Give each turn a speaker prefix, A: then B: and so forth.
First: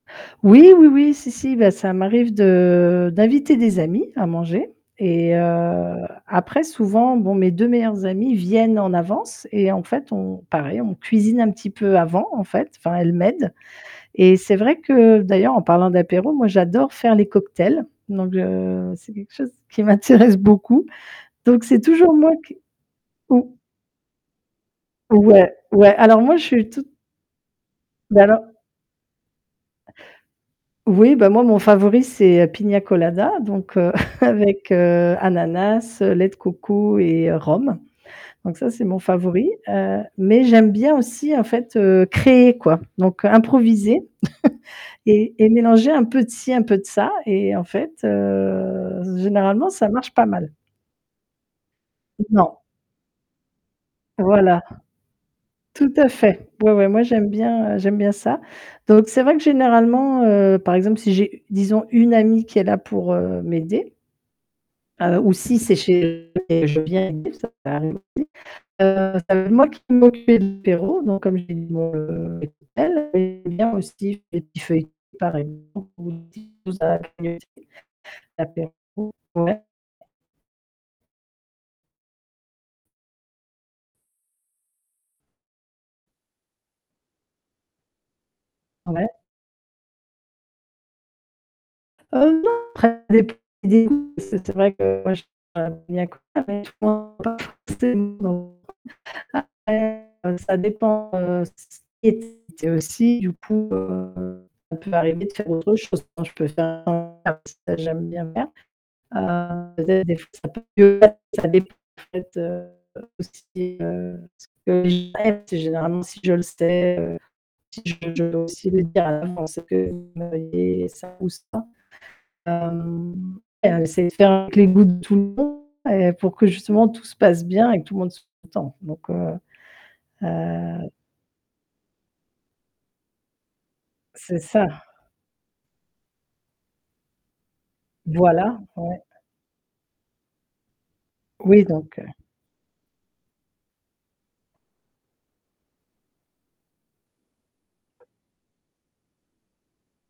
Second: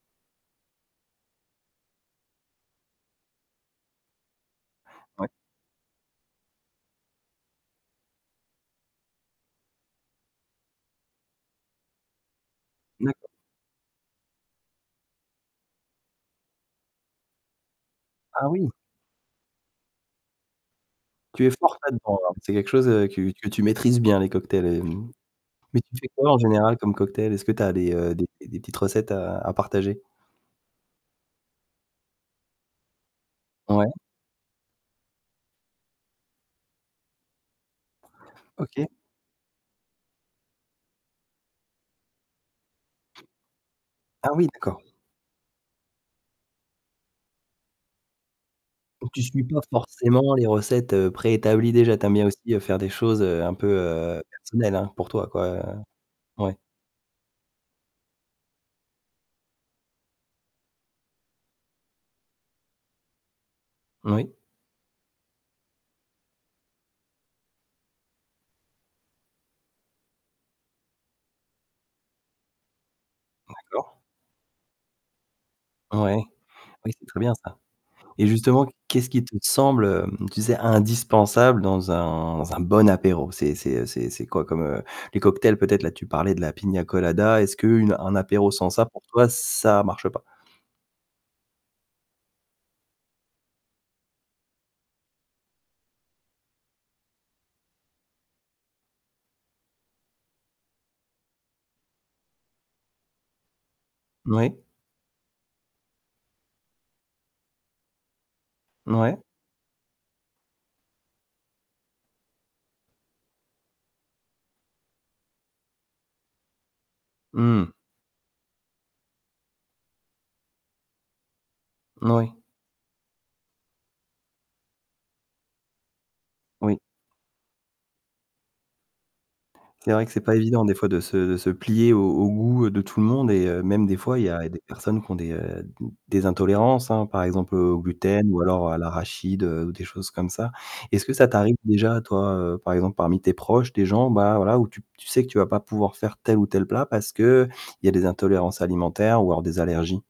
A: Oui, oui, oui, si, si bah, ça m'arrive de d'inviter des amis à manger
B: Ouais.
A: et heu, après souvent, bon mes 2 meilleurs amis viennent en avance et en fait, on pareil, on cuisine un petit peu avant en fait, enfin, elles
B: D'accord.
A: m'aident et c'est vrai que d'ailleurs en parlant d'apéro, moi j'adore faire les cocktails. Donc
B: Ah oui!
A: heu, c'est quelque chose qui m'intéresse beaucoup.
B: Tu es
A: Donc
B: forte
A: c'est toujours
B: là-dedans?
A: moi
B: C'est
A: qui
B: quelque chose que que
A: ou
B: tu maîtrises bien les cocktails? Et mmh,
A: Ouais,
B: mais tu
A: ouais,
B: fais
A: alors
B: quoi, en
A: moi je suis
B: général
A: toute
B: comme cocktails? Est-ce que tu as des, heu,
A: ben
B: des
A: alors.
B: des petites recettes à à partager?
A: Oui, bah, moi mon favori, c'est, heu, Pina Colada, donc
B: Ouais.
A: heu, avec, heu, ananas, lait de coco et rhum. Donc ça, c'est
B: OK.
A: mon favori. Heu, mais j'aime bien aussi, en fait, heu, créer, quoi. Donc improviser
B: Ah oui, d'accord.
A: et et mélanger un peu de ci, un peu de ça et en fait, heu,
B: Donc tu suis pas
A: généralement, ça marche pas
B: forcément les
A: mal.
B: recettes préétablies déjà, tu aimes bien
A: Non.
B: aussi faire des choses, heu, un peu, heu,
A: Voilà.
B: personnelles, hein? Pour toi quoi, hein,
A: Tout à fait.
B: ouais.
A: Ouais, ouais, moi j'aime bien, heu, j'aime bien ça. Donc c'est vrai que généralement, heu, par exemple, si j'ai disons une amie qui est là, pour, heu, m'aider
B: Oui.
A: heu, ou si c'est chez [unintelligible] je viens aider, ça peut arriver, heu, c'est moi qui vais m'occuper de l'apéro donc comme je l'ai dit, dans le les cocktails [unintelligible]
B: D'accord.
A: aussi les petits feuilletés. Pareil [unintelligible]
B: Ouais,
A: quelque chose
B: oui,
A: à
B: c'est très bien
A: grignoter
B: ça et justement,
A: l'apéro,
B: qu'est-ce qui te
A: ouais.
B: semble, heu, tu sais indispensable dans un un bon apéro, c'est c'est c'est c'est quoi comme, heu, les cocktails peut-être là, tu parlais de la piña colada, est-ce qu'une une apéro sans ça, pour
A: Ouais.
B: toi, ça marche pas?
A: Heu, non, [unintelligible] c'est vrai que moi j [unintelligible] Heu, ça dépend, heu, c c [unintelligible] aussi du coup, heu,
B: Moui.
A: ça peut m'arriver de faire autre chose, quand je peux faire [unintelligible] j'aime bien faire.
B: Mouais.
A: Heu, peut-être des fois ça peut [unintelligible] en fait, ça dépend en fait, heu, aussi, heu, [unintelligible] c'est généralement, si je le sais, heu,
B: Mmh.
A: si je le [unintelligible] à ça ou ça.
B: Moui.
A: Hem, c'est de faire avec les goûts de tout le monde. Heu pour que
B: Oui.
A: justement tout se passe bien et que tout le monde soit content, donc heu,
B: C'est vrai que c'est
A: heu
B: pas évident des fois de se de se plier aux aux goûts de tout le monde et heu, même des fois il y
A: C'est
B: a des
A: ça.
B: personnes qui ont des, heu, d des intolérances, hein, par exemple, heu, au gluten ou
A: Voilà,
B: alors à
A: ouais.
B: l'arachide, heu, ou des choses comme ça. Est-ce que ça t'arrive
A: Oui donc
B: déjà,
A: heu
B: toi, heu, par exemple parmi tes proches, des gens, bah voilà, où tu tu sais que tu vas pas pouvoir faire tel ou tel plat, parce qu'il y a des intolérances alimentaires ou alors des allergies?